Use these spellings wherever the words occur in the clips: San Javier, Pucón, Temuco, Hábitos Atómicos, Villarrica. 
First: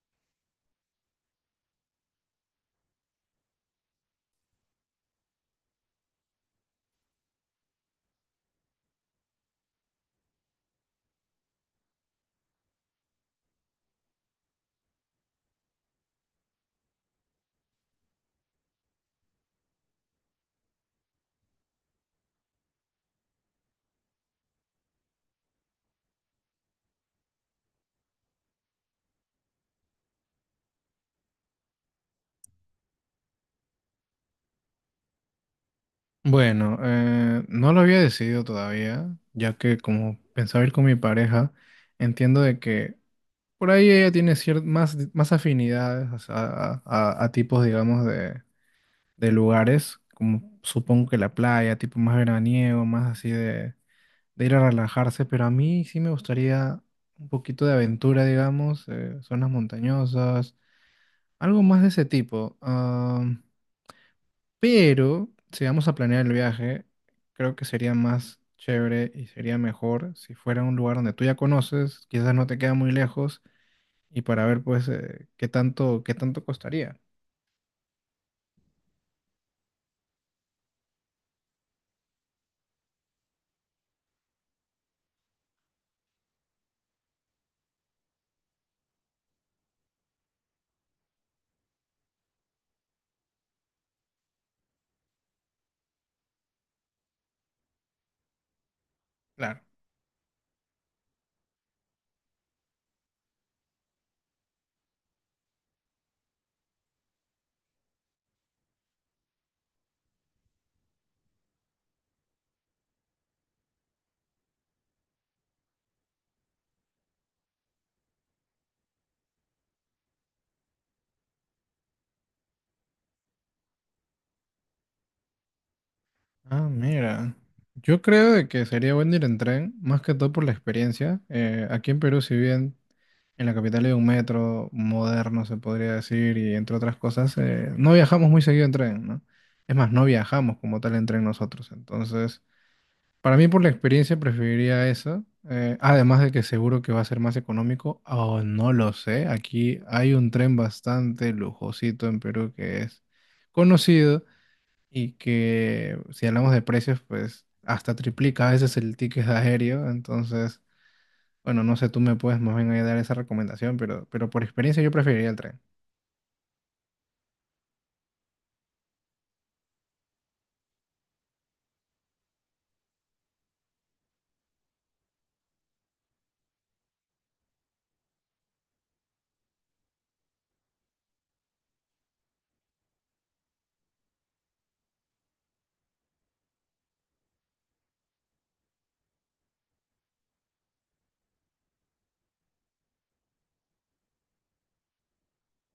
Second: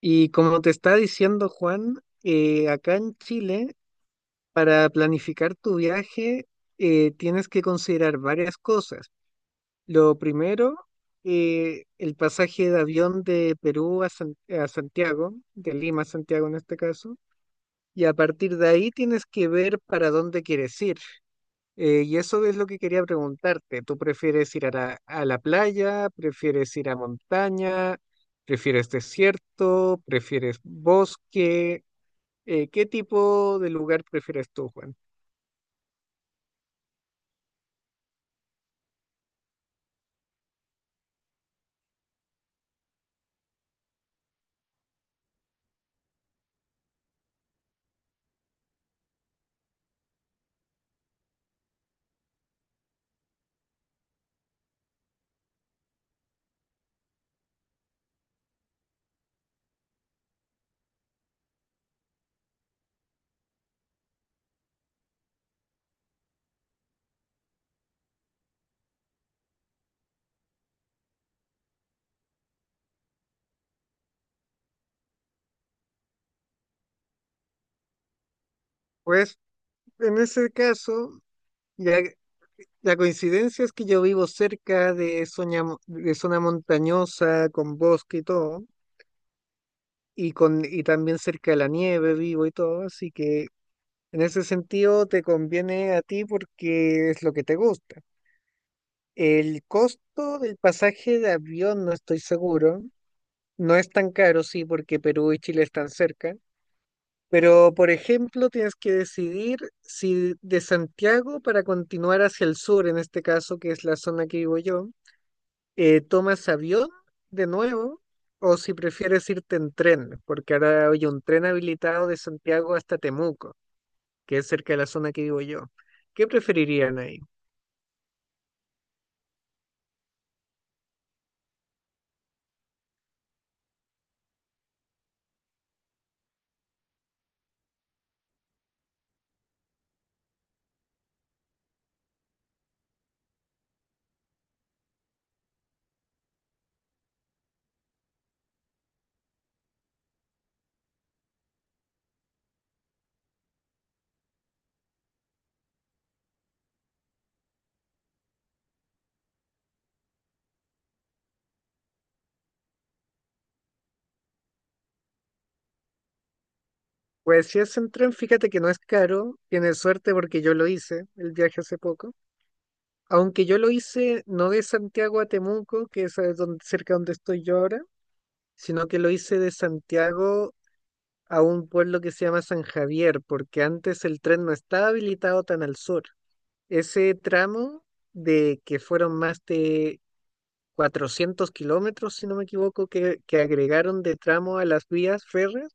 Y como te está diciendo Juan, acá en Chile, para planificar tu viaje, tienes que considerar varias cosas. Lo primero, el pasaje de avión de Perú a, a Santiago, de Lima a Santiago en este caso, y a partir de ahí tienes que ver para dónde quieres ir. Y eso es lo que quería preguntarte. ¿Tú prefieres ir a la playa? ¿Prefieres ir a montaña? ¿Prefieres desierto? ¿Prefieres bosque? ¿Qué tipo de lugar prefieres tú, Juan? Bueno, no lo había decidido todavía, ya que como pensaba ir con mi pareja, entiendo de que por ahí ella tiene más, más afinidades, o sea, a tipos, digamos, de lugares, como supongo que la playa, tipo más veraniego, más así de ir a relajarse, pero a mí sí me gustaría un poquito de aventura, digamos, zonas montañosas, algo más de ese tipo. Pero si vamos a planear el viaje, creo que sería más chévere y sería mejor si fuera un lugar donde tú ya conoces, quizás no te queda muy lejos, y para ver pues qué tanto costaría. Pues en ese caso, ya, la coincidencia es que yo vivo cerca de, de zona montañosa, con bosque y todo, y también cerca de la nieve vivo y todo, así que en ese sentido te conviene a ti porque es lo que te gusta. Claro. El costo del pasaje de avión no estoy seguro. No es tan caro, sí, porque Perú y Chile están cerca. Pero, por ejemplo, tienes que decidir si de Santiago para continuar hacia el sur, en este caso, que es la zona que vivo yo, tomas avión de nuevo o si prefieres irte en tren, porque ahora hay un tren habilitado de Santiago hasta Temuco, que es cerca de la zona que vivo yo. ¿Qué Ah, preferirían ahí? mira. Yo creo de que sería bueno ir en tren, más que todo por la experiencia. Aquí en Perú, si bien en la capital hay un metro moderno, se podría decir, y entre otras cosas, no viajamos muy seguido en tren, ¿no? Es más, no viajamos como tal en tren nosotros. Entonces, para mí, por la experiencia, preferiría eso. Además de que seguro que va a ser más económico, o no lo sé. Aquí hay un tren bastante lujosito en Perú que es conocido y que, si hablamos de precios, pues hasta triplica a veces el ticket aéreo. Entonces, bueno, no sé, tú me puedes más bien ahí dar esa recomendación, pero por experiencia yo preferiría el tren. Pues si es en tren, fíjate que no es caro, tienes suerte porque yo lo hice el viaje hace poco, aunque yo lo hice no de Santiago a Temuco, que es a donde, cerca donde estoy yo ahora, sino que lo hice de Santiago a un pueblo que se llama San Javier, porque antes el tren no estaba habilitado tan al sur. Ese tramo de que fueron más de 400 kilómetros, si no me equivoco, que agregaron de tramo a las vías férreas,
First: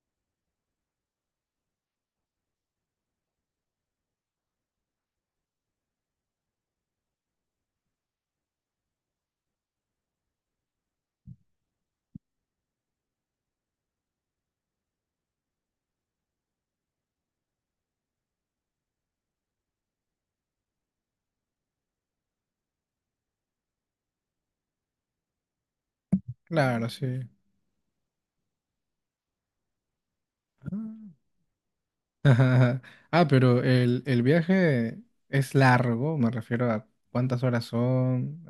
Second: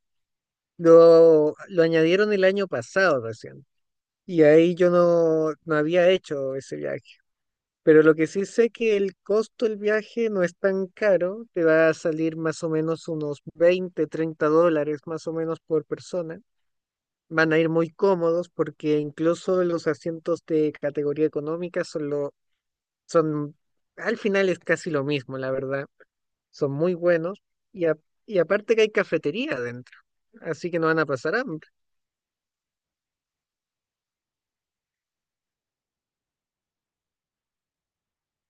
lo añadieron el año pasado recién. Y ahí yo no, no había hecho ese viaje. Pero lo que sí sé que el costo del viaje no es tan caro, te va a salir más o menos unos 20, 30 dólares más o menos por persona. Van a ir muy cómodos porque incluso los asientos de categoría económica son, al final es casi lo mismo, la verdad. Son Claro, muy sí. buenos y, a- y aparte que hay cafetería adentro, así que no van a pasar hambre. Ah, ah, pero el viaje es largo, me refiero a cuántas horas son.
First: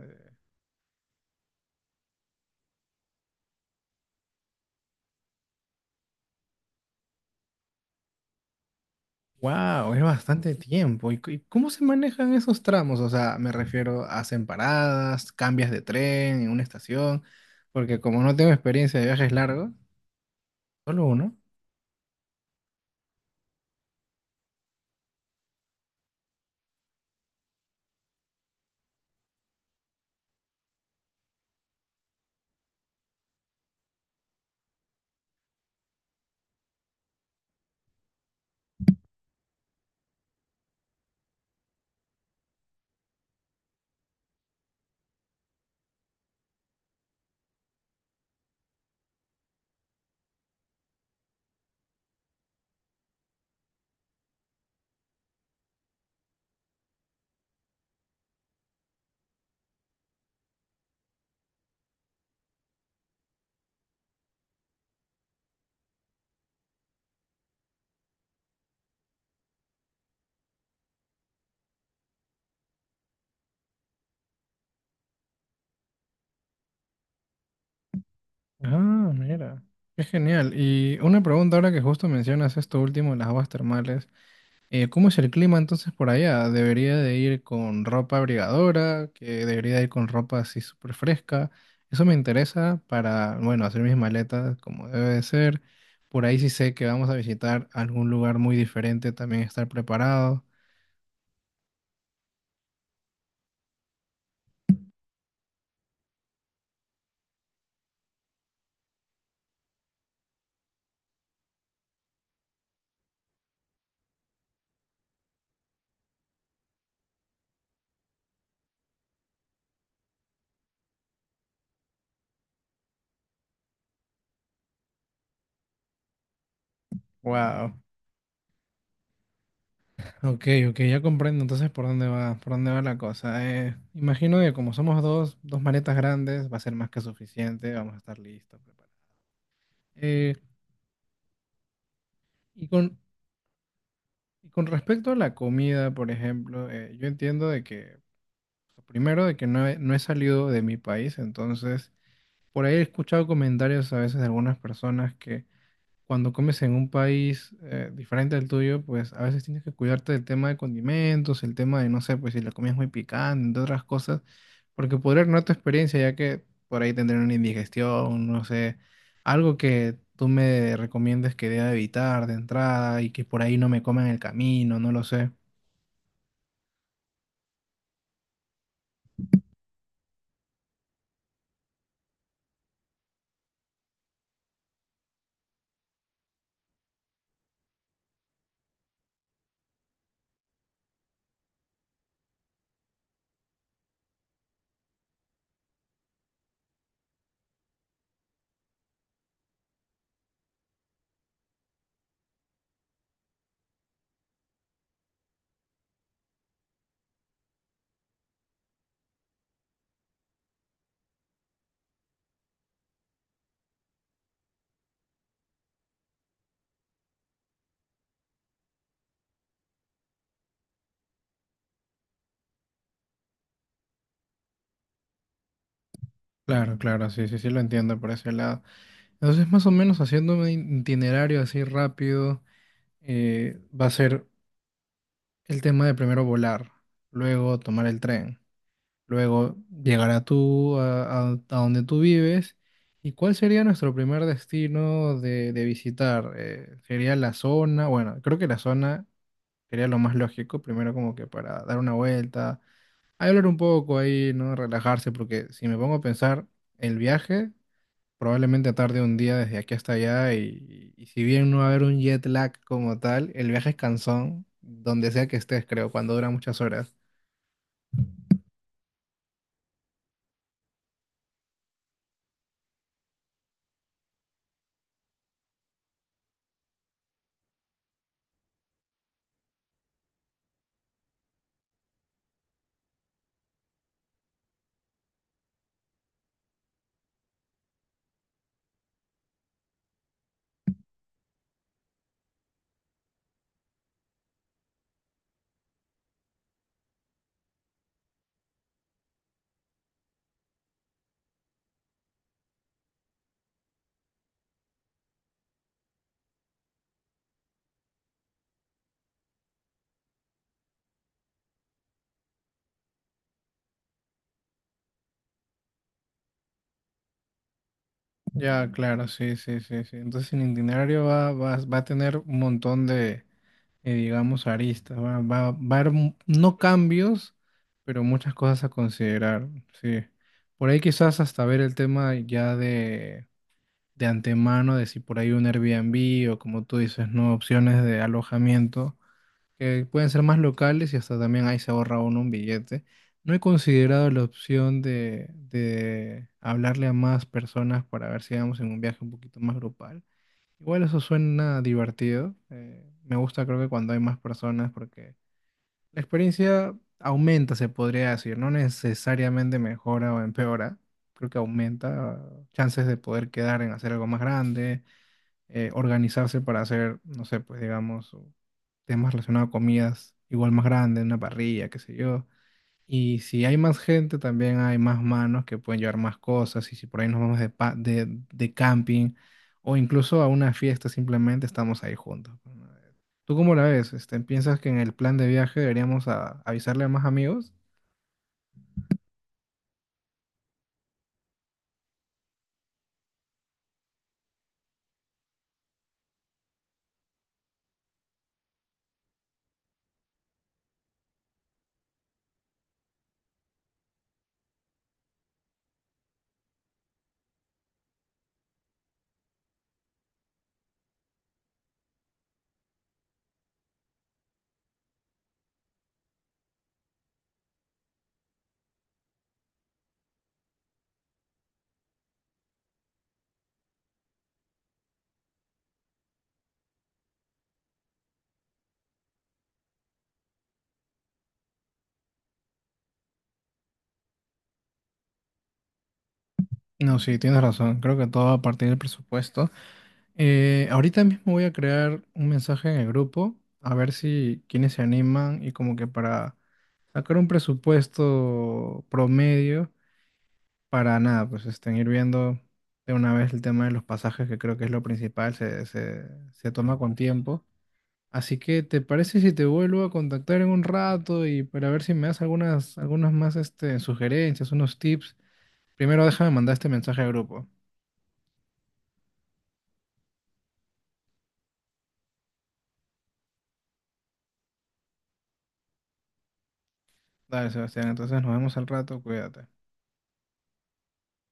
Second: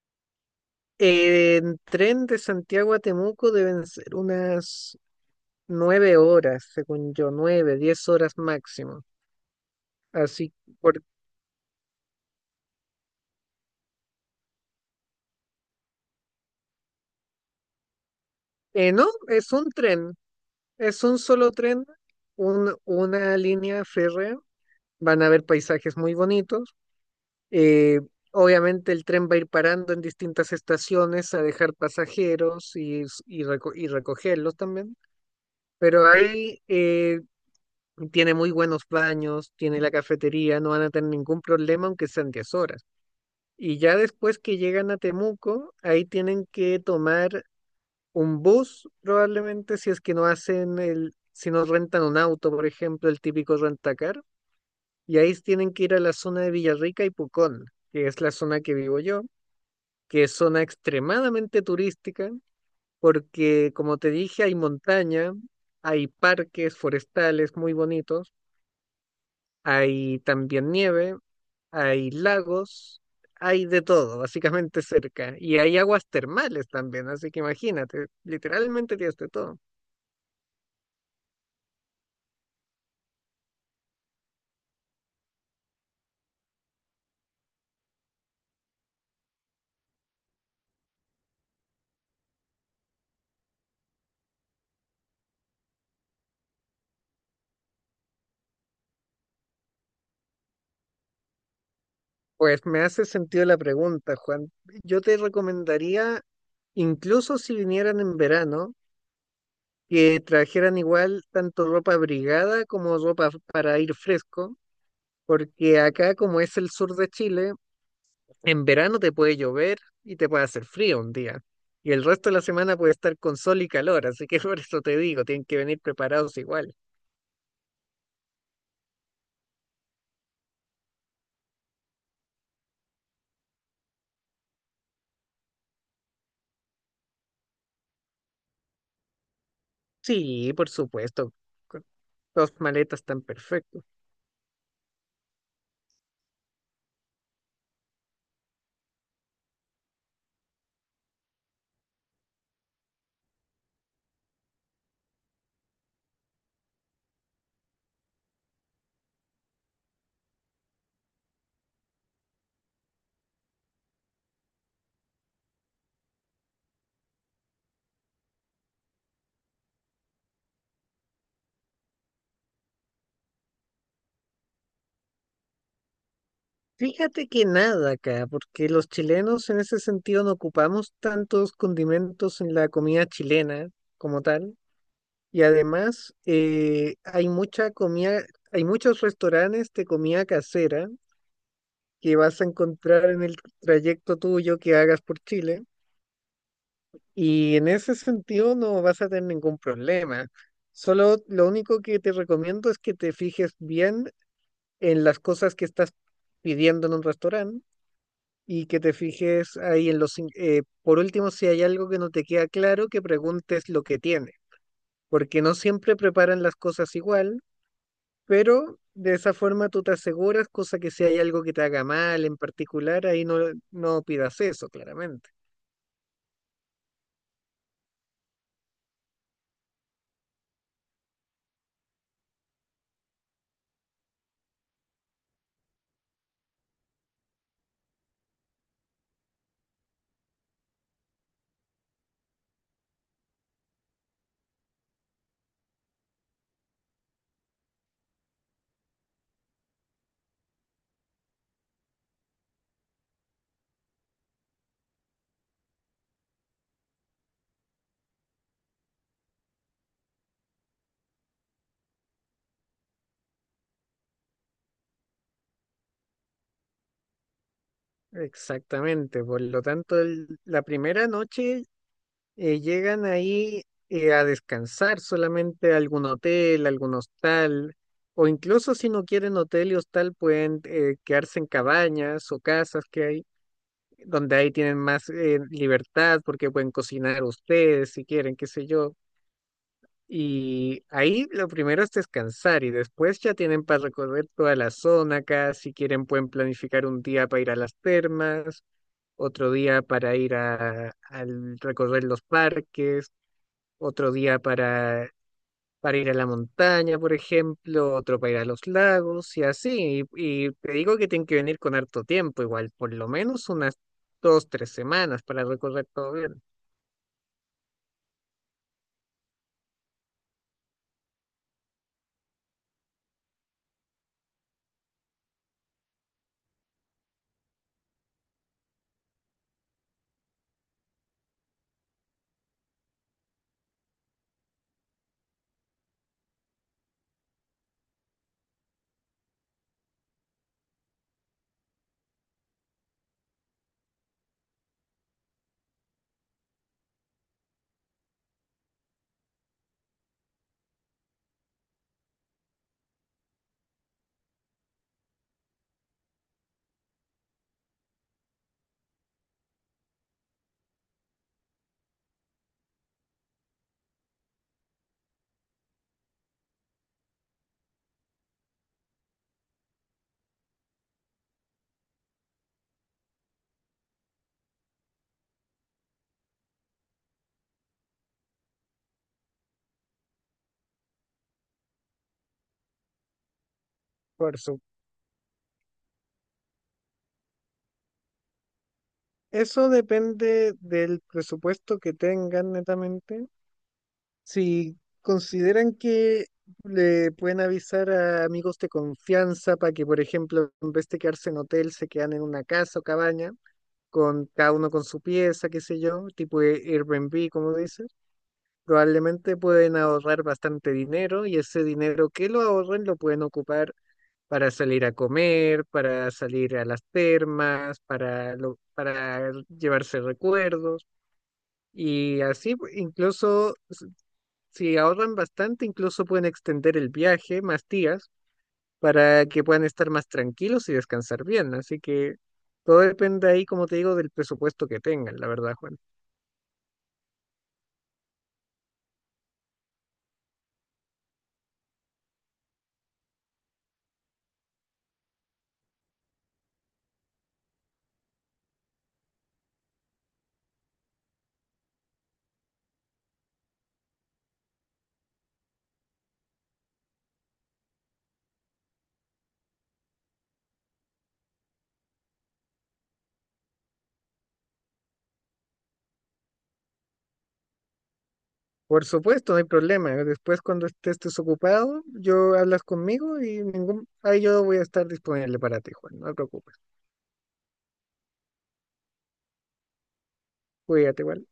En tren de Santiago a Temuco deben ser unas 9 horas, según yo, 9, 10 horas máximo. Wow, es bastante Así, por, tiempo. ¿Y y cómo se manejan esos tramos? O sea, me refiero, ¿hacen paradas, cambias de tren en una estación, porque como no tengo experiencia de no, viajes es un largos, tren, es solo un uno? solo tren, una línea férrea. Van a haber paisajes muy bonitos. eh, Obviamente el tren va a ir parando en distintas estaciones a dejar pasajeros y recogerlos también. Pero ahí tiene muy buenos baños, tiene la cafetería, no van a tener ningún problema aunque sean 10 horas. Y ya después que llegan a Temuco, ahí tienen que tomar un bus, probablemente, si no rentan un auto, por ejemplo, el típico rentacar. Y ahí tienen que ir a la zona de Villarrica y Pucón, que es la zona que vivo yo, que es zona extremadamente turística, porque como te dije, hay montaña, hay parques forestales muy bonitos, hay también nieve, hay lagos, hay de todo, básicamente cerca. Y hay aguas termales también, así que imagínate, literalmente Ah, tienes de todo. mira, qué genial. Y una pregunta ahora que justo mencionas esto último, las aguas termales. ¿Cómo es el clima entonces por allá? ¿Debería de ir con ropa abrigadora? ¿Que debería de ir con ropa así súper fresca? Eso me interesa para, bueno, hacer mis maletas como debe de ser. Por ahí sí sé que vamos a visitar algún lugar muy diferente, también estar preparado. Pues me hace sentido la pregunta, Juan. Yo te recomendaría, incluso si vinieran en verano, que trajeran igual tanto ropa abrigada como ropa para ir fresco, porque acá, como es el sur de Chile, en verano te puede llover y te puede hacer frío un día. Y el resto de la semana puede estar con sol y calor, así que por eso te digo, tienen que venir preparados igual. Wow. Ok, ok, ya comprendo entonces por dónde va la cosa. Imagino que como somos dos, dos maletas grandes, va a ser más que suficiente, vamos a estar listos, preparados. Eh, Sí, por supuesto, con dos y con maletas están perfectos. y con respecto a la comida, por ejemplo, yo entiendo de que, primero, de que no he salido de mi país, entonces, por ahí he escuchado comentarios a veces de algunas personas que cuando comes en un país diferente al tuyo, pues a veces tienes que cuidarte del tema de condimentos, el tema de, no sé, pues si la comida es muy picante, entre otras cosas, porque podría no tu experiencia, ya que por ahí tendré una indigestión, no sé, algo que tú me recomiendes que deba evitar de entrada y que por ahí no me coma en el camino, no lo sé. Fíjate que nada acá, porque los chilenos en ese sentido no ocupamos tantos condimentos en la comida chilena como tal. Y además hay mucha comida, hay muchos restaurantes de comida casera que vas a encontrar en el trayecto tuyo que hagas por Chile. Y en ese sentido no vas a tener ningún problema. Solo lo único que te recomiendo es que te fijes bien en las cosas que estás pidiendo en un restaurante y que te fijes ahí en por último, si hay algo que no te queda claro, que preguntes lo que tiene, porque no siempre preparan las cosas igual, pero de esa forma tú te aseguras, cosa que si hay algo que te haga mal en particular, ahí no, no pidas eso, claramente. Claro, claro, sí, sí, sí lo entiendo por ese lado. Entonces, más o menos haciendo un itinerario así rápido, va a ser el tema de primero volar, luego tomar el tren, luego llegar a a donde tú vives. ¿Y cuál sería nuestro primer destino de visitar? ¿Sería la zona? Bueno, creo que la zona sería lo más lógico, primero como que para dar una vuelta, hablar un poco ahí, ¿no? Relajarse, porque si me pongo a pensar, el viaje probablemente tarde un día desde aquí hasta allá y si bien no va a haber un jet lag como tal, el viaje es cansón, donde sea que estés, creo, cuando dura muchas horas. Exactamente, por lo tanto, la primera noche llegan ahí a descansar solamente a algún hotel, algún hostal, o incluso si no quieren hotel y hostal, pueden quedarse en cabañas o casas que hay, donde ahí tienen más libertad porque pueden cocinar ustedes si quieren, qué sé yo. Y ahí lo primero es descansar y después ya tienen para recorrer toda la zona acá, si quieren pueden planificar un día para ir a las termas, otro día para ir al recorrer los parques, otro día para ir a la montaña, por ejemplo, otro para ir a los lagos y así. Y te digo que tienen que venir con harto tiempo, igual, por lo menos unas 2, 3 semanas para recorrer todo bien. Ya, claro, sí, sí, sí, sí. Entonces el itinerario va a tener un montón de, digamos, aristas. Va a haber no cambios, pero muchas cosas a considerar, sí. Por ahí quizás hasta ver el tema ya de antemano, de si por ahí un Airbnb o como tú dices, no, opciones de alojamiento que pueden ser más locales y hasta también ahí se ahorra uno un billete. No he considerado la opción de hablarle a más personas para ver si vamos en un viaje un poquito más grupal. Igual eso suena divertido. Me gusta, creo que cuando hay más personas, porque la experiencia aumenta, se podría decir. No necesariamente mejora o empeora. Creo que aumenta chances de poder quedar en hacer algo más grande, organizarse para hacer, no sé, pues digamos, temas relacionados a comidas igual más grandes, una parrilla, qué sé yo. Y si hay más gente, también hay más manos que pueden llevar más cosas. Y si por ahí nos vamos de camping o incluso a una fiesta, simplemente estamos ahí juntos, ¿no? ¿Tú cómo la ves? Este, Por su- ¿piensas que en el plan de viaje deberíamos avisarle a más amigos? Eso depende del presupuesto que tengan netamente. Si consideran que le pueden avisar a amigos de confianza para que, por ejemplo, en vez de quedarse en hotel, se quedan en una casa o cabaña con cada uno con su pieza, qué sé yo, tipo de Airbnb, como dices, probablemente pueden ahorrar bastante dinero y ese dinero que lo ahorren lo pueden ocupar para salir a comer, para salir a las termas, para llevarse recuerdos y así incluso si ahorran bastante, incluso pueden extender el viaje más días para que puedan estar más tranquilos y descansar bien. Así que todo depende ahí, como te digo, del presupuesto que tengan, la verdad, Juan. No, sí, tienes razón. Creo que todo va a partir del presupuesto. Ahorita mismo voy a crear un mensaje en el grupo, a ver si quienes se animan y como que para sacar un presupuesto promedio para nada, pues estén ir viendo de una vez el tema de los pasajes, que creo que es lo principal, se toma con tiempo. Así que, ¿te parece si te vuelvo a contactar en un rato y para ver si me das algunas, algunas más este, sugerencias, unos tips? Primero déjame mandar este mensaje al grupo. Por supuesto, no hay problema. Después, cuando estés desocupado, yo hablas conmigo y ahí yo voy a estar disponible para ti, Juan. No te preocupes. Dale, Sebastián, entonces nos vemos al rato, cuídate. Cuídate, igual.